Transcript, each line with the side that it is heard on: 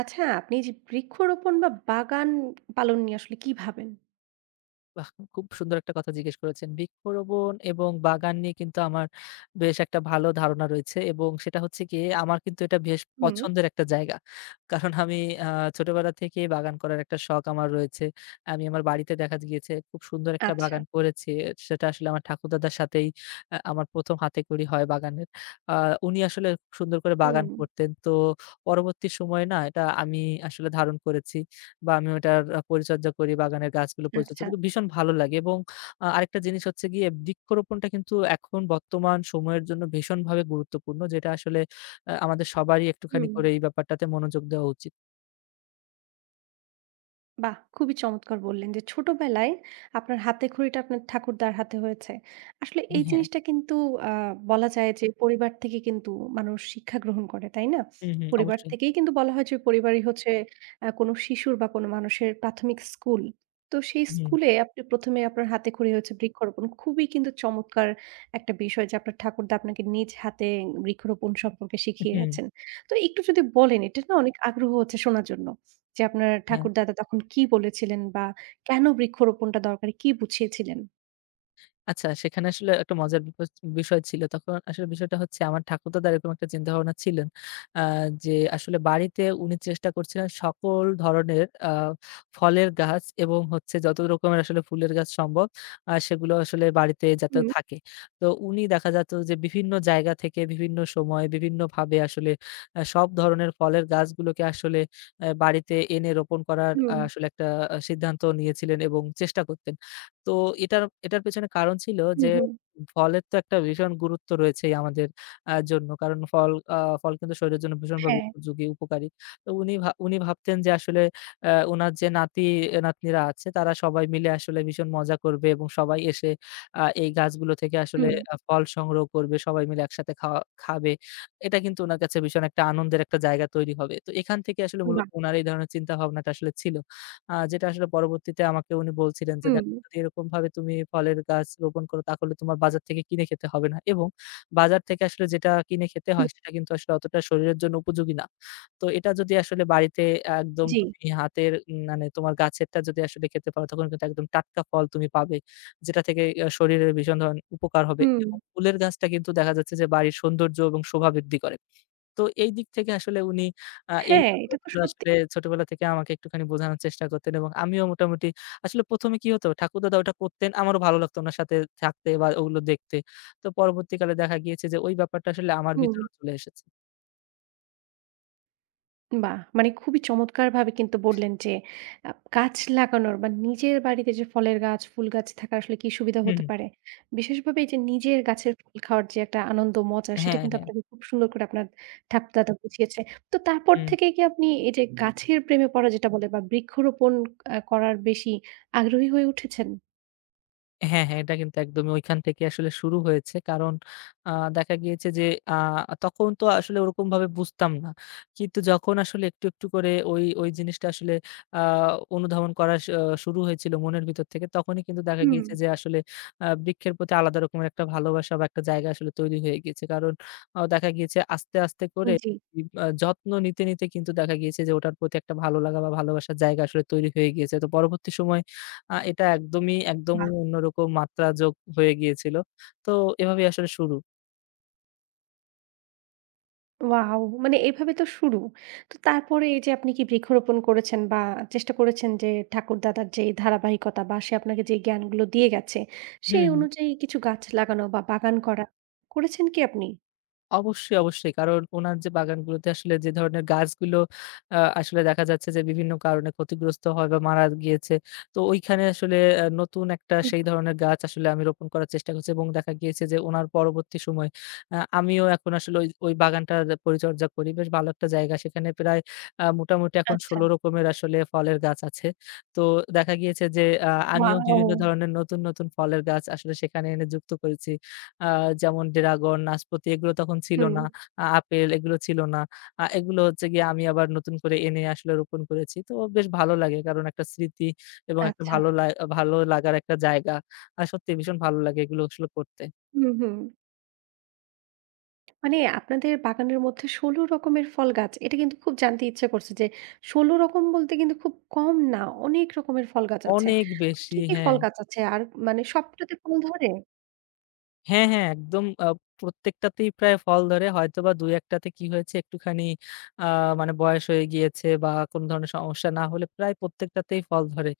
right: আচ্ছা, আপনি যে বৃক্ষরোপণ বা বাগান পালন নিয়ে আসলে কি ভাবেন?
left: বাহ! খুব সুন্দর একটা কথা জিজ্ঞেস করেছেন। বৃক্ষরোপণ এবং বাগান নিয়ে কিন্তু আমার বেশ একটা ভালো ধারণা রয়েছে এবং সেটা হচ্ছে গিয়ে আমার কিন্তু এটা বেশ
right: হুম।
left: পছন্দের একটা জায়গা। কারণ আমি আ ছোটবেলা থেকেই বাগান করার একটা শখ আমার রয়েছে। আমি আমার বাড়িতে দেখা গিয়েছে খুব সুন্দর একটা
right: আচ্ছা।
left: বাগান করেছি। সেটা আসলে আমার ঠাকুরদাদার সাথেই আমার ১ম হাতেখড়ি হয় বাগানের। আ উনি আসলে খুব সুন্দর করে বাগান
right: হুম,
left: করতেন। তো পরবর্তী সময়ে না এটা আমি আসলে ধারণ করেছি। বা আমি ওটার পরিচর্যা করি, বাগানের গাছগুলো পরিচর্যা
right: আচ্ছা।
left: করি। ভীষণ ভালো লাগে এবং আরেকটা জিনিস হচ্ছে গিয়ে বৃক্ষরোপণটা কিন্তু এখন বর্তমান সময়ের জন্য ভীষণভাবে গুরুত্বপূর্ণ। যেটা আসলে আমাদের সবারই একটুখানি
right: হুম।
left: করে এই ব্যাপারটাতে মনোযোগ দেওয়া উচিত।
right: বাহ! খুবই চমৎকার বললেন যে ছোটবেলায় আপনার হাতেখড়িটা আপনার ঠাকুরদার হাতে হয়েছে। আসলে এই
left: হ্যাঁ।
right: জিনিসটা কিন্তু আ বলা যায় যে পরিবার থেকে কিন্তু মানুষ শিক্ষা গ্রহণ করে, তাই না?
left: হুম, হুম।
right: পরিবার
left: অবশ্যই।
right: থেকেই কিন্তু বলা হয় যে পরিবারই হচ্ছে কোনো শিশুর বা কোনো মানুষের প্রাথমিক স্কুল। তো সেই
left: হুম,
right: স্কুলে আপনি ১ম এ আপনার হাতেখড়ি হয়েছে বৃক্ষরোপণ। খুবই কিন্তু চমৎকার একটা বিষয় যে আপনার ঠাকুরদা আপনাকে নিজ হাতে বৃক্ষরোপণ সম্পর্কে শিখিয়ে
left: হুম।
right: গেছেন। তো একটু যদি বলেন এটা না অনেক আগ্রহ হচ্ছে শোনার জন্য। যে আপনার
left: হ্যাঁ।
right: ঠাকুরদাদা তখন কি বলেছিলেন বা কেন বৃক্ষরোপণটা দরকারি কি বুঝিয়েছিলেন?
left: আচ্ছা, সেখানে আসলে একটা মজার বিষয় ছিল। তখন আসলে বিষয়টা হচ্ছে আমার ঠাকুরদাদা এরকম একটা চিন্তাভাবনা ছিলেন। আ যে আসলে বাড়িতে উনি চেষ্টা করছিলেন সকল ধরনের ফলের গাছ এবং হচ্ছে যত রকমের আসলে ফুলের গাছ সম্ভব সেগুলো আসলে বাড়িতে যাতে
right: হুম,
left: থাকে। তো উনি দেখা যেত যে বিভিন্ন জায়গা থেকে বিভিন্ন সময় বিভিন্নভাবে আসলে সব ধরনের ফলের গাছগুলোকে আসলে বাড়িতে এনে রোপণ করার
right: হুম,
left: আসলে একটা সিদ্ধান্ত নিয়েছিলেন এবং চেষ্টা করতেন। তো এটার এটার পেছনে কারণ ছিল যে
right: হুম, হুম।
left: ফলের তো একটা ভীষণ গুরুত্ব রয়েছেই আমাদের জন্য। কারণ ফল কিন্তু শরীরের জন্য ভীষণভাবে
right: হ্যাঁ।
left: উপযোগী, উপকারী। তো উনি ভাবতেন যে আসলে উনার যে নাতি-নাতনিরা আছে তারা সবাই মিলে আসলে ভীষণ মজা করবে এবং সবাই এসে এই গাছগুলো থেকে আসলে
right: হুম,
left: ফল সংগ্রহ করবে, সবাই মিলে একসাথে খাওয়া খাবে। এটা কিন্তু উনার কাছে ভীষণ একটা আনন্দের একটা জায়গা তৈরি হবে। তো এখান থেকে আসলে মূলত
right: বাহ!
left: উনার এই ধরনের চিন্তাভাবনাটা আসলে ছিল। যেটা আসলে পরবর্তীতে আমাকে উনি বলছিলেন যে,
right: হুম,
left: "দেখো যদি এরকমভাবে তুমি ফলের গাছ রোপণ করো তাহলে তোমার বাজার থেকে কিনে খেতে হবে না এবং বাজার থেকে আসলে যেটা কিনে খেতে
right: হুম।
left: হয় সেটা কিন্তু আসলে অতটা শরীরের জন্য উপযোগী না। তো এটা যদি আসলে বাড়িতে একদম
right: জি।
left: তুমি হাতের মানে তোমার গাছেরটা যদি আসলে খেতে পারো তখন কিন্তু একদম টাটকা ফল তুমি পাবে। যেটা থেকে শরীরের ভীষণ ধরনের উপকার হবে
right: হুম।
left: এবং ফুলের গাছটা কিন্তু দেখা যাচ্ছে যে বাড়ির সৌন্দর্য এবং শোভা বৃদ্ধি করে।" তো এই দিক থেকে আসলে উনি এই
right: হ্যাঁ, এটা তো
left: ব্যাপারগুলো
right: সত্যি।
left: আসলে ছোটবেলা থেকে আমাকে একটুখানি বোঝানোর চেষ্টা করতেন এবং আমিও মোটামুটি আসলে ১ম এ কি হতো ঠাকুরদাদা ওটা করতেন, আমারও ভালো লাগতো উনার সাথে থাকতে বা ওগুলো দেখতে। তো পরবর্তীকালে দেখা গিয়েছে যে ওই ব্যাপারটা আসলে আমার
right: হুম।
left: ভিতরেও চলে এসেছে।
right: বাহ! মানে খুবই চমৎকারভাবে কিন্তু বললেন যে গাছ লাগানোর বা নিজের বাড়িতে যে ফলের গাছ, ফুল গাছ থাকা আসলে কি সুবিধা
left: হুম,
right: হতে
left: হুম।
right: পারে। বিশেষভাবে এই যে নিজের গাছের ফুল খাওয়ার যে একটা আনন্দ, মজা সেটা
left: হ্যাঁ,
right: কিন্তু
left: হ্যাঁ।
right: আপনাকে খুব সুন্দর করে আপনার ঠাকুরদাদা বুঝিয়েছে। তো তারপর
left: হুম।
right: থেকে কি আপনি এই যে গাছের প্রেমে পড়া যেটা বলে বা বৃক্ষরোপণ করার বেশি আগ্রহী হয়ে উঠেছেন?
left: হ্যাঁ, হ্যাঁ, এটা কিন্তু একদমই ঐখান থেকে আসলে শুরু হয়েছে। কারণ আ দেখা গিয়েছে যে আ তখন তো আসলে ওরকমভাবে বুঝতাম না। কিন্তু যখন আসলে একটু, একটু করে ওই, ওই জিনিসটা আসলে আ অনুধাবন করা শুরু হয়েছিল মনের ভিতর থেকে তখনই কিন্তু দেখা
right: হুম।
left: গিয়েছে যে আসলে বৃক্ষের প্রতি আলাদা রকমের একটা ভালোবাসা বা একটা জায়গা আসলে তৈরি হয়ে গিয়েছে। কারণ দেখা গিয়েছে আস্তে, আস্তে করে
right: জি।
left: ই আ যত্ন নিতে, নিতে কিন্তু দেখা গিয়েছে যে ওটার প্রতি একটা ভালো লাগা বা ভালোবাসার জায়গা আসলে তৈরি হয়ে গিয়েছে। তো পরবর্তী সময়ে এটা একদমই, একদমই অন্যরকম মাত্রা যোগ হয়ে গিয়েছিল। তো এভাবেই আসলে শুরু।
right: ওয়াও! মানে এভাবে তো শুরু। তো তারপরে এই যে আপনি কি বৃক্ষরোপণ করেছেন বা চেষ্টা করেছেন যে ঠাকুরদাদার যে এই ধারাবাহিকতা বা সে আপনাকে যে জ্ঞানগুলো দিয়ে গেছে,
left: হুম।
right: সেই
left: হুম।
right: অনুযায়ী কিছু গাছ লাগানো বা বাগান করা করেছেন কি আপনি?
left: অবশ্যই, অবশ্যই। কারণ উনার যে বাগানগুলোতে আসলে যে ধরনের গাছগুলো আসলে দেখা যাচ্ছে যে বিভিন্ন কারণে ক্ষতিগ্রস্ত হয় বা মারা গিয়েছে। তো ওইখানে আসলে নতুন একটা
right: হুম,
left: সেই ধরনের গাছ আসলে আমি রোপণ করার চেষ্টা করছি এবং দেখা গিয়েছে যে উনার পরবর্তী সময়ে আমিও এখন আসলে ওই, ওই বাগানটার পরিচর্যা করি। বেশ ভালো একটা জায়গা। সেখানে প্রায় মোটামুটি এখন
right: আচ্ছা।
left: ১৬ রকমের আসলে ফলের গাছ আছে। তো দেখা গিয়েছে যে আমিও
right: ওয়াও!
left: বিভিন্ন ধরনের নতুন, নতুন ফলের গাছ আসলে সেখানে এনে যুক্ত করেছি। আ যেমন ড্রাগন, নাশপাতি এগুলো তখন ছিল
right: হুম।
left: না। আপেল এগুলো ছিল না। এগুলো হচ্ছে গিয়ে আমি আবার নতুন করে এনে আসলে রোপণ করেছি। তো বেশ ভালো লাগে। কারণ একটা স্মৃতি এবং একটা
right: আচ্ছা।
left: ভালো লা ভালো লাগার একটা জায়গা। সত্যি ভীষণ ভালো লাগে এগুলো আসলে করতে।
right: হুম, হুম। মানে আপনাদের বাগানের মধ্যে ১৬ রকমের ফল গাছ। এটা কিন্তু খুব জানতে ইচ্ছে করছে যে ১৬ রকম বলতে কিন্তু খুব কম না, অনেক রকমের ফল গাছ আছে।
left: অনেক বেশি
right: কি, কি
left: হ্যাঁ।
right: ফল গাছ আছে? আর মানে সবটাতে ফল ধরে?
left: হ্যাঁ, হ্যাঁ, একদম। প্রত্যেকটাতেই প্রায় ফল ধরে। হয়তোবা ২-১ টাতে কি হয়েছে একটুখানি আ মানে বয়স হয়ে গিয়েছে বা কোন ধরনের সমস্যা না হলে প্রায় প্রত্যেকটাতেই ফল ধরে।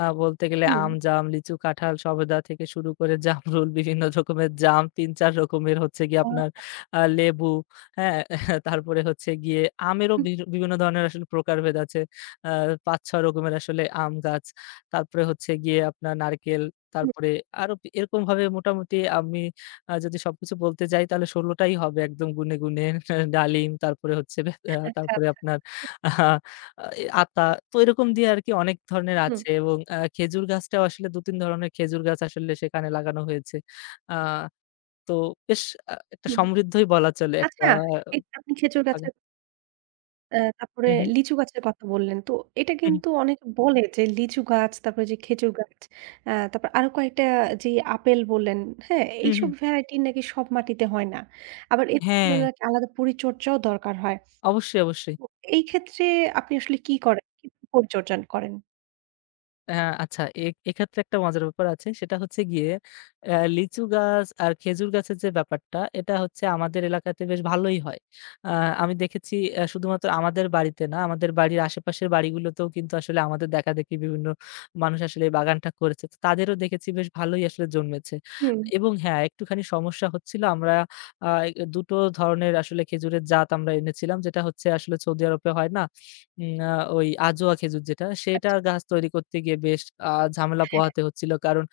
left: বলতে গেলে আম,
right: হুম।
left: জাম, লিচু, কাঁঠাল, সবেদা থেকে শুরু করে জামরুল, বিভিন্ন রকমের জাম ৩-৪ রকমের হচ্ছে গিয়ে আপনার
right: আ
left: লেবু, হ্যাঁ? তারপরে হচ্ছে গিয়ে আমেরও
right: হুম,
left: বিভি বিভিন্ন ধরনের আসলে প্রকারভেদ আছে। আ ৫-৬ রকমের আসলে আম গাছ। তারপরে হচ্ছে গিয়ে আপনার নারকেল,
right: হুম,
left: তারপরে আরো এরকমভাবে মোটামুটি আমি যদি সবকিছু বলতে যাই তাহলে ১৬ টাই হবে একদম গুণে, গুণে। ডালিম তারপরে হচ্ছে বে আ
right: আচ্ছা,
left: তারপরে আপনার আহা আ এ আতা। তো এরকম দিয়ে আরকি অনেক ধরনের
right: হুম,
left: আছে এবং খেজুর গাছটাও আসলে ২-৩ ধরনের খেজুর গাছ আসলে সেখানে লাগানো হয়েছে। আ তো বেশ একটা
right: হুম।
left: সমৃদ্ধই বলা চলে একটা
right: আচ্ছা, এই যে আপনি খেজুর
left: বাগান।
right: গাছের তারপরে
left: হু, হু,
right: লিচু গাছের কথা বললেন। তো এটা
left: হু,
right: কিন্তু অনেকে বলে যে লিচু গাছ, তারপরে যে খেজুর গাছ, তারপর আরো কয়েকটা যে আপেল বললেন, হ্যাঁ?
left: হু, হু, হু।
right: এইসব ভ্যারাইটি নাকি সব মাটিতে হয় না। আবার এদের জন্য
left: হ্যাঁ,
right: নাকি আলাদা পরিচর্যাও দরকার হয়।
left: অবশ্যই, অবশ্যই।
right: তো এই ক্ষেত্রে আপনি আসলে কি করেন? কিভাবে পরিচর্যা করেন?
left: হ্যাঁ, আচ্ছা এক্ষেত্রে একটা মজার ব্যাপার আছে। সেটা হচ্ছে গিয়ে লিচু গাছ আর খেজুর গাছের যে ব্যাপারটা, এটা হচ্ছে আমাদের এলাকাতে বেশ ভালোই হয়। আ আমি দেখেছি শুধুমাত্র আমাদের বাড়িতে না, আমাদের বাড়ির আশেপাশের বাড়িগুলোতেও কিন্তু আসলে আমাদের দেখাদেখি বিভিন্ন মানুষ আসলে এই বাগানটা করেছে। তো তাদেরও দেখেছি বেশ ভালোই আসলে জন্মেছে।
right: হুম,
left: এবং হ্যাঁ, একটুখানি সমস্যা হচ্ছিল। আমরা আ ২ টো ধরনের আসলে খেজুরের জাত আমরা এনেছিলাম। যেটা হচ্ছে আসলে সৌদি আরবে হয় না? উম আ ওই আজোয়া খেজুর যেটা, সেটা
right: আচ্ছা,
left: গাছ তৈরি করতে গিয়ে বেশ আ ঝামেলা
right: হ্যাঁ,
left: পোহাতে হচ্ছিল। কারণ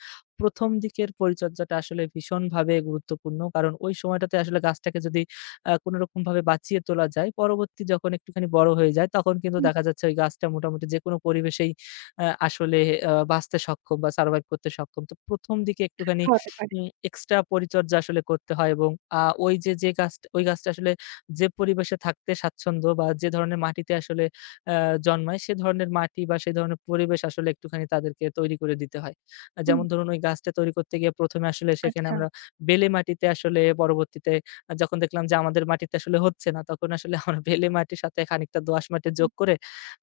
left: ১ম দিকের পরিচর্যাটা আসলে ভীষণভাবে গুরুত্বপূর্ণ। কারণ ওই সময়টাতে আসলে গাছটাকে যদি কোনরকমভাবে বাঁচিয়ে তোলা যায়, পরবর্তী যখন একটুখানি বড় হয়ে যায়, তখন কিন্তু
right: হুম,
left: দেখা যাচ্ছে ওই গাছটা মোটামুটি যেকোনো পরিবেশেই আসলে বাঁচতে সক্ষম বা সারভাইভ করতে সক্ষম। তো ১ম দিকে একটুখানি
right: খাওয়াতে পারে।
left: এক্সট্রা পরিচর্যা আসলে করতে হয় এবং ওই যে, যে গাছটা ওই গাছটা আসলে যে পরিবেশে থাকতে স্বাচ্ছন্দ্য বা যে ধরনের মাটিতে আসলে অ্যা জন্মায় সে ধরনের মাটি বা সে ধরনের পরিবেশ আসলে একটুখানি তাদেরকে তৈরি করে দিতে হয়।
right: হুম,
left: যেমন ধরুন ওই গাছটা তৈরি করতে গিয়ে ১ম এ আসলে সেখানে
right: আচ্ছা,
left: আমরা বেলে মাটিতে আসলে পরবর্তীতে যখন দেখলাম যে আমাদের মাটিতে আসলে হচ্ছে না তখন আসলে আমরা বেলে মাটির সাথে খানিকটা দোআঁশ মাটি
right: হুম,
left: যোগ করে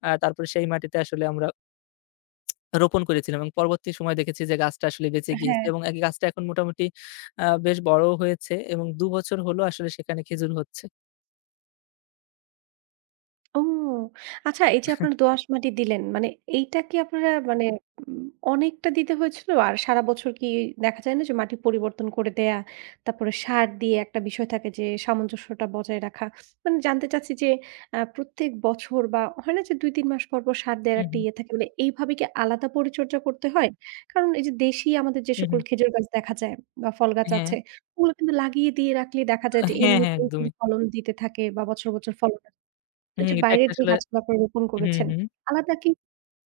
left: তারপরে সেই মাটিতে আসলে আমরা রোপণ করেছিলাম এবং পরবর্তী সময়ে দেখেছি যে গাছটা আসলে বেঁচে গিয়েছে
right: হ্যাঁ।
left: এবং এই গাছটা এখন মোটামুটি বেশ বড়ও হয়েছে এবং ২ বছর হলো আসলে সেখানে খেজুর হচ্ছে।
right: ও! আচ্ছা এই যে আপনারা দোআঁশ মাটি দিলেন, মানে এইটা কি আপনারা মানে উম অনেকটা দিতে হয়েছিল? আর সারা বছর কি দেখা যায় না যে মাটি পরিবর্তন করে দেয়া, তারপরে সার দিয়ে একটা বিষয় থাকে যে সামঞ্জস্যটা বজায় রাখা। মানে জানতে চাচ্ছি যে প্রত্যেক বছর বা হয় না যে ২-৩ মাস পর, পর সার দেয়ার
left: হু,
right: একটা
left: হু,
right: ইয়ে থাকে মানে এইভাবে কি আলাদা পরিচর্যা করতে হয়? কারণ এই যে দেশি আমাদের যে
left: হু, হু।
right: সকল খেজুর গাছ দেখা যায় বা ফল গাছ
left: হ্যাঁ,
right: আছে, ওগুলো কিন্তু লাগিয়ে দিয়ে রাখলে দেখা যায় যে
left: হ্যাঁ, হ্যাঁ
right: এমনিতেই
left: একদমই।
right: কিন্তু ফলন দিতে থাকে বা বছর, বছর ফলন তো
left: হুম,
right: এইযে
left: এটা একটা
right: বাইরের যে
left: আসলে
right: গাছগুলো আপনারা রোপণ
left: হু,
right: করেছেন,
left: হু।
right: আলাদা কি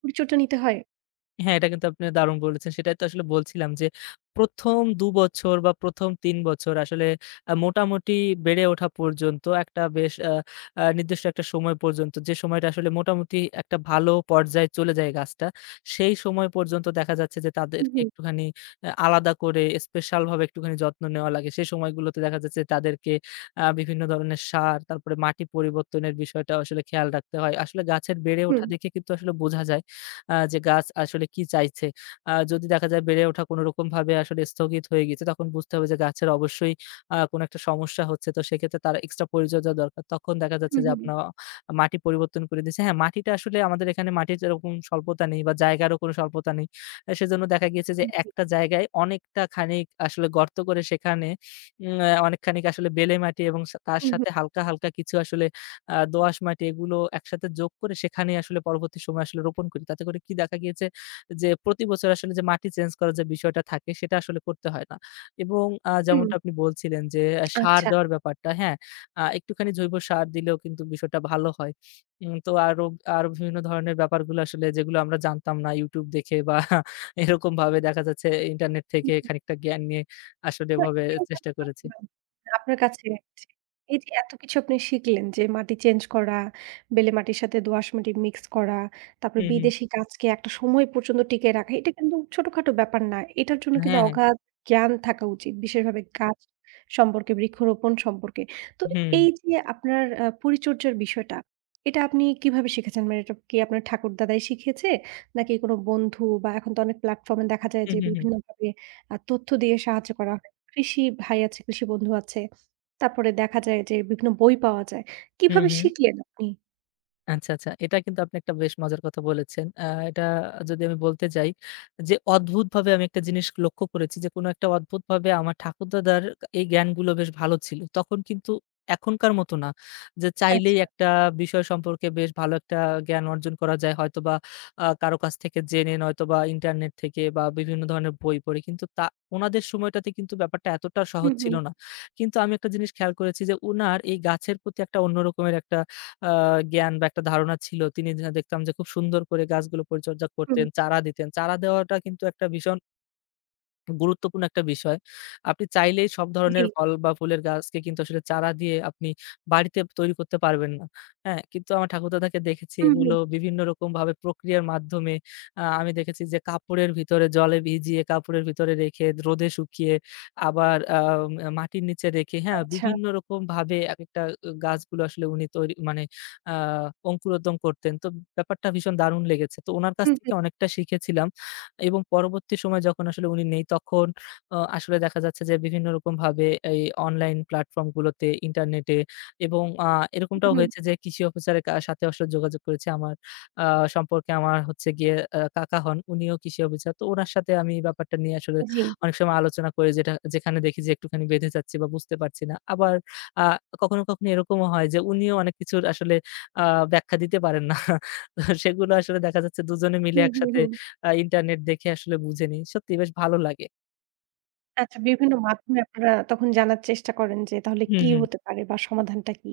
right: পরিচর্যা নিতে হয়?
left: হ্যাঁ, এটা কিন্তু আপনি দারুণ বলেছেন। সেটাই তো আসলে বলছিলাম যে ১ম ২ বছর বা ১ম ৩ বছর আসলে মোটামুটি বেড়ে ওঠা পর্যন্ত একটা বেশ আ আ নির্দিষ্ট একটা সময় পর্যন্ত যে সময়টা আসলে মোটামুটি একটা ভালো পর্যায়ে চলে যায় গাছটা, সেই সময় পর্যন্ত দেখা যাচ্ছে যে
right: হুম,
left: তাদেরকে
right: হুম,
left: একটুখানি আলাদা করে স্পেশাল ভাবে একটুখানি যত্ন নেওয়া লাগে। সেই সময়গুলোতে দেখা যাচ্ছে তাদেরকে বিভিন্ন ধরনের সার, তারপরে মাটি পরিবর্তনের বিষয়টা আসলে খেয়াল রাখতে হয়। আসলে গাছের বেড়ে ওঠা
right: হুম,
left: দেখে কিন্তু আসলে বোঝা যায় যে গাছ আসলে কি চাইছে। যদি দেখা যায় বেড়ে ওঠা কোনোরকমভাবে আসলে স্থগিত হয়ে গিয়েছে, তখন বুঝতে হবে যে গাছের অবশ্যই কোনো একটা সমস্যা হচ্ছে। তো সেক্ষেত্রে তার এক্সট্রা পরিচর্যা দরকার। তখন দেখা যাচ্ছে
right: হুম,
left: যে
right: হুম,
left: আপনার মাটি পরিবর্তন করে দিচ্ছে। হ্যাঁ, মাটিটা আসলে আমাদের এখানে মাটির এরকম স্বল্পতা নেই বা জায়গারও কোনো স্বল্পতা নেই। সেজন্য দেখা গিয়েছে যে একটা জায়গায় অনেকটা খানিক আসলে গর্ত করে সেখানে উম অ্যা অনেকখানিক আসলে বেলে মাটি এবং তার
right: হুম, হুম,
left: সাথে হালকা, হালকা কিছু আসলে দোআঁশ মাটি এগুলো একসাথে যোগ করে সেখানেই আসলে পরবর্তী সময়ে আসলে রোপণ করি। তাতে করে কি দেখা গিয়েছে যে প্রতি বছর আসলে যে মাটি চেঞ্জ করার যে বিষয়টা থাকে সেটা আসলে করতে হয় না। এবং
right: হুম,
left: যেমনটা আপনি বলছিলেন যে সার
right: আচ্ছা।
left: দেওয়ার ব্যাপারটা, হ্যাঁ? একটুখানি জৈব সার দিলেও কিন্তু বিষয়টা ভালো হয়। তো আরো, আরো বিভিন্ন ধরনের ব্যাপারগুলো আসলে যেগুলো আমরা জানতাম না YouTube দেখে বা এরকমভাবে দেখা যাচ্ছে ইন্টারনেট থেকে খানিকটা জ্ঞান নিয়ে আসলে
right: না,
left: এভাবে
right: এটাই তো
left: চেষ্টা
right: আমি
left: করেছি।
right: ভাবছিলাম। আপনার কাছে জি। এই যে এত কিছু আপনি শিখলেন যে মাটি চেঞ্জ করা, বেলে মাটির সাথে দোআঁশ মাটি মিক্স করা, তারপরে
left: হুম, হুম।
right: বিদেশি গাছকে একটা সময় পর্যন্ত টিকিয়ে রাখা। এটা কিন্তু ছোটখাটো ব্যাপার না। এটার জন্য কিন্তু
left: হ্যাঁ, হ্যাঁ।
right: অগাধ জ্ঞান থাকা উচিত। বিশেষভাবে গাছ সম্পর্কে, বৃক্ষরোপণ সম্পর্কে। তো
left: হুম।
right: এই যে আপনার পরিচর্যার বিষয়টা, এটা আপনি কিভাবে শিখেছেন? মানে এটা কি আপনার ঠাকুরদাদাই শিখিয়েছে? নাকি কোনো বন্ধু বা এখন তো অনেক প্ল্যাটফর্ম এ দেখা যায়
left: হু,
right: যে
left: হু, হু।
right: বিভিন্নভাবে তথ্য দিয়ে সাহায্য করা হয়। কৃষি ভাই আছে, কৃষি বন্ধু আছে। তারপরে দেখা যায় যে বিভিন্ন বই পাওয়া যায়।
left: হু,
right: কিভাবে
left: হু।
right: শিখলেন আপনি?
left: আচ্ছা, আচ্ছা। এটা কিন্তু আপনি একটা বেশ মজার কথা বলেছেন। এটা যদি আমি বলতে যাই যে, অদ্ভুতভাবে আমি একটা জিনিস লক্ষ্য করেছি যে, কোনো একটা অদ্ভুতভাবে আমার ঠাকুরদাদার এই জ্ঞানগুলো বেশ ভালো ছিল। তখন কিন্তু এখনকার মতো না। যে চাইলেই
right: আচ্ছা।
left: একটা বিষয় সম্পর্কে বেশ ভালো একটা জ্ঞান অর্জন করা যায়। হয়তোবা কারো কাছ থেকে জেনে, নয়তোবা ইন্টারনেট থেকে বা বিভিন্ন ধরনের বই পড়ে। কিন্তু তা উনাদের সময়টাতে কিন্তু ব্যাপারটা এতটা সহজ
right: হুম,
left: ছিল
right: হুম,
left: না। কিন্তু আমি একটা জিনিস খেয়াল করেছি যে, উনার এই গাছের প্রতি একটা অন্য রকমের একটা আ জ্ঞান বা একটা ধারণা ছিল। তিনি যা দেখতাম যে খুব সুন্দর করে গাছগুলো পরিচর্যা
right: হুম।
left: করতেন, চারা দিতেন। চারা দেওয়াটা কিন্তু একটা ভীষণ গুরুত্বপূর্ণ একটা বিষয়। আপনি চাইলেই সব
right: জি।
left: ধরনের ফল বা ফুলের গাছকে কিন্তু আসলে চারা দিয়ে আপনি বাড়িতে তৈরি করতে পারবেন না। হ্যাঁ? কিন্তু আমার ঠাকুরদাদাকে দেখেছি
right: হুম,
left: এগুলো
right: হুম।
left: বিভিন্ন রকমভাবে প্রক্রিয়ার মাধ্যমে আমি দেখেছি যে কাপড়ের ভিতরে জলে ভিজিয়ে, কাপড়ের ভিতরে রেখে, রোদে শুকিয়ে, আবার মাটির নিচে রেখে, হ্যাঁ?
right: আচ্ছা।
left: বিভিন্ন রকমভাবে একেকটা গাছগুলো আসলে উনি তৈরি মানে আ অঙ্কুরোদ্গম করতেন। তো ব্যাপারটা ভীষণ দারুণ লেগেছে। তো উনার কাছ
right: হুম, হুম,
left: থেকে অনেকটা শিখেছিলাম। এবং পরবর্তী সময়ে যখন আসলে উনি নেই তখন আসলে দেখা যাচ্ছে যে বিভিন্ন রকমভাবে এই অনলাইন প্ল্যাটফর্ম গুলোতে, ইন্টারনেটে এবং
right: হুম,
left: এরকমটাও
right: হুম।
left: হয়েছে যে কৃষি অফিসারের সাথে আসলে যোগাযোগ করেছি। আমার আ সম্পর্কে আমার হচ্ছে গিয়ে কাকা হন, উনিও কৃষি অফিসার। তো উনার সাথে আমি এই ব্যাপারটা নিয়ে আসলে
right: জি।
left: অনেক সময় আলোচনা করি যেটা যেখানে দেখি যে একটুখানি বেঁধে যাচ্ছি বা বুঝতে পারছি না। আবার আ কখনো, কখনো এরকমও হয় যে উনিও অনেক কিছুর আসলে আ ব্যাখ্যা দিতে পারেন না। তো সেগুলো আসলে দেখা যাচ্ছে দুজনে মিলে
right: হুম, হুম,
left: একসাথে
right: হুম।
left: ইন্টারনেট দেখে আসলে বুঝে নিই। সত্যিই বেশ ভালো লাগে।
right: আচ্ছা বিভিন্ন মাধ্যমে আপনারা তখন জানার চেষ্টা করেন যে তাহলে
left: হুম,
right: কি
left: হুম।
right: হতে পারে বা সমাধানটা কি?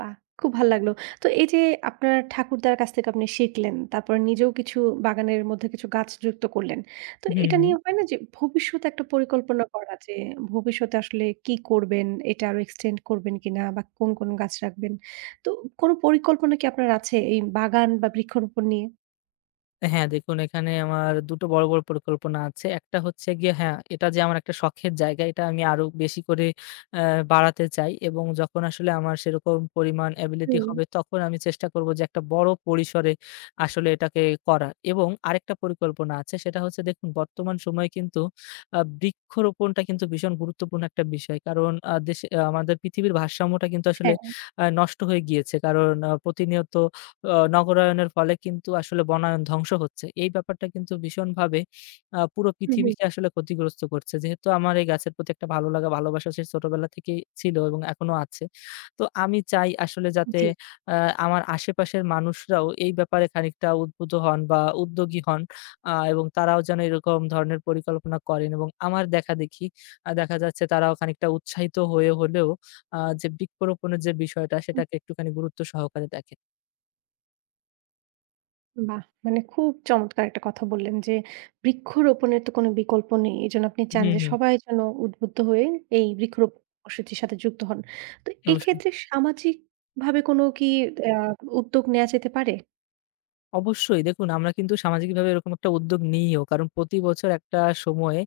right: বাহ! খুব ভাল লাগলো। তো এই যে আপনার ঠাকুরদার কাছ থেকে আপনি শিখলেন, তারপর নিজেও কিছু বাগানের মধ্যে কিছু গাছ যুক্ত করলেন। তো
left: হুম,
right: এটা
left: হুম।
right: নিয়ে হয় না যে ভবিষ্যতে একটা পরিকল্পনা করা যে ভবিষ্যতে আসলে কি করবেন? এটা আরো এক্সটেন্ড করবেন কিনা বা কোন, কোন গাছ রাখবেন? তো কোন পরিকল্পনা কি আপনার আছে এই বাগান বা বৃক্ষরোপণ নিয়ে?
left: হ্যাঁ, দেখুন এখানে আমার ২ টো বড়, বড় পরিকল্পনা আছে। একটা হচ্ছে গিয়ে হ্যাঁ, এটা যে আমার একটা শখের জায়গা এটা আমি আরো বেশি করে অ্যা বাড়াতে চাই এবং যখন আসলে আমার সেরকম পরিমাণ এবিলিটি
right: হুম।
left: হবে তখন আমি চেষ্টা করব যে একটা বড় পরিসরে আসলে এটাকে করার। এবং আরেকটা পরিকল্পনা আছে সেটা হচ্ছে দেখুন বর্তমান সময়ে কিন্তু বৃক্ষরোপণটা কিন্তু ভীষণ গুরুত্বপূর্ণ একটা বিষয়। কারণ দেশে আমাদের পৃথিবীর ভারসাম্যটা কিন্তু আসলে
right: হ্যাঁ,
left: নষ্ট হয়ে গিয়েছে। কারণ প্রতিনিয়ত নগরায়নের ফলে কিন্তু আসলে বনায়ন ধ্বংস হচ্ছে। এই ব্যাপারটা কিন্তু ভীষণভাবে পুরো
right: হু, হু।
left: পৃথিবীকে আসলে ক্ষতিগ্রস্ত করছে। যেহেতু আমার এই গাছের প্রতি একটা ভালো লাগা, ভালোবাসা সেই ছোটবেলা থেকেই ছিল এবং এখনো আছে। তো আমি চাই আসলে যাতে
right: জি।
left: আ আমার আশেপাশের মানুষরাও এই ব্যাপারে খানিকটা উদ্বুদ্ধ হন বা উদ্যোগী হন এবং তারাও যেন এরকম ধরনের পরিকল্পনা করেন এবং আমার দেখাদেখি দেখা যাচ্ছে তারাও খানিকটা উৎসাহিত হয়ে হলেও যে বৃক্ষরোপণের যে বিষয়টা সেটাকে একটুখানি গুরুত্ব সহকারে দেখেন।
right: বাহ! মানে খুব চমৎকার একটা কথা বললেন যে, বৃক্ষরোপণের তো কোনো বিকল্প নেই। এজন্য আপনি
left: হুম,
right: চান যে
left: হুম।
right: সবাই যেন উদ্বুদ্ধ হয়ে এই বৃক্ষরোপণ কর্মসূচির সাথে যুক্ত হন। তো
left: অবশ্যই,
right: এক্ষেত্রে সামাজিকভাবে কোনো কি আ উদ্যোগ নেয়া যেতে পারে?
left: অবশ্যই দেখুন আমরা কিন্তু সামাজিকভাবে এরকম একটা উদ্যোগ নিইও। কারণ প্রতি বছর একটা সময়ে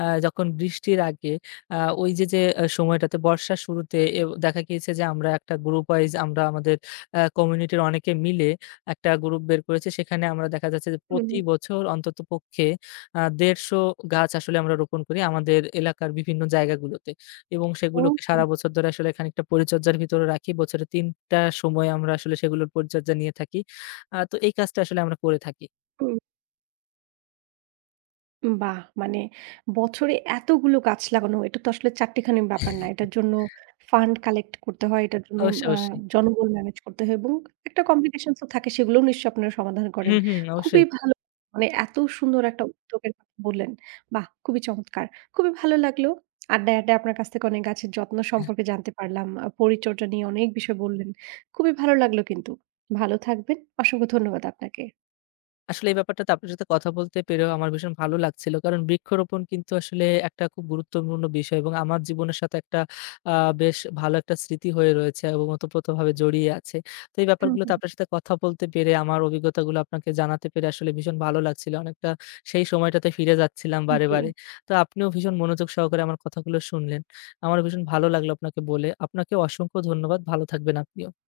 left: যখন বৃষ্টির আগে ওই যে, যে আ সময়টাতে বর্ষার শুরুতে দেখা গিয়েছে যে আমরা একটা গ্রুপ ওয়াইজ আমরা আমাদের কমিউনিটির অনেকে মিলে একটা গ্রুপ বের করেছি। সেখানে আমরা দেখা যাচ্ছে যে
right: হুম।
left: প্রতি বছর অন্ততপক্ষে ১৫০ গাছ আসলে আমরা রোপণ করি আমাদের এলাকার বিভিন্ন জায়গাগুলোতে। এবং সেগুলোকে
right: ওহো!
left: সারা বছর ধরে আসলে খানিকটা পরিচর্যার ভিতরে রাখি। বছরে ৩ টা সময় আমরা আসলে সেগুলোর পরিচর্যা নিয়ে থাকি। তো এই কাজটা আসলে আমরা করে থাকি।
right: বাহ! মানে বছরে এতগুলো গাছ লাগানো এটা তো আসলে চাট্টিখানি ব্যাপার না। এটার জন্য ফান্ড কালেক্ট করতে হয়, এটার জন্য
left: অবশ্যই,
right: আ
left: অবশ্যই।
right: জনবল ম্যানেজ করতে হয় এবং একটা কমপ্লিকেশনস ও থাকে সেগুলোও নিশ্চয়ই আপনারা সমাধান করেন।
left: হুম, হুম, অবশ্যই।
right: খুবই ভালো মানে এত সুন্দর একটা উদ্যোগের কথা বললেন। বাহ! খুবই চমৎকার। খুবই ভালো লাগলো। আড্ডায়, আড্ডায় আপনার কাছ থেকে অনেক গাছের যত্ন সম্পর্কে জানতে পারলাম। পরিচর্যা নিয়ে অনেক বিষয় বললেন। খুবই ভালো লাগলো কিন্তু। ভালো থাকবেন। অসংখ্য ধন্যবাদ আপনাকে।
left: আসলে এই ব্যাপারটাতে আপনার সাথে কথা বলতে পেরেও আমার ভীষণ ভালো লাগছিল। কারণ বৃক্ষরোপণ কিন্তু আসলে একটা খুব গুরুত্বপূর্ণ বিষয় এবং আমার জীবনের সাথে একটা আ বেশ ভালো একটা স্মৃতি হয়ে রয়েছে এবং ওতপ্রোতভাবে জড়িয়ে আছে। তো এই
right: হুম,
left: ব্যাপারগুলোতে
right: হুম।
left: আপনার সাথে কথা বলতে পেরে আমার অভিজ্ঞতাগুলো আপনাকে জানাতে পেরে আসলে ভীষণ ভালো লাগছিল। অনেকটা সেই সময়টাতে ফিরে যাচ্ছিলাম বারে,
right: জি।
left: বারে। তো আপনিও ভীষণ মনোযোগ সহকারে আমার কথাগুলো শুনলেন। আমার ভীষণ ভালো লাগলো আপনাকে বলে। আপনাকে অসংখ্য ধন্যবাদ। ভালো থাকবেন আপনিও।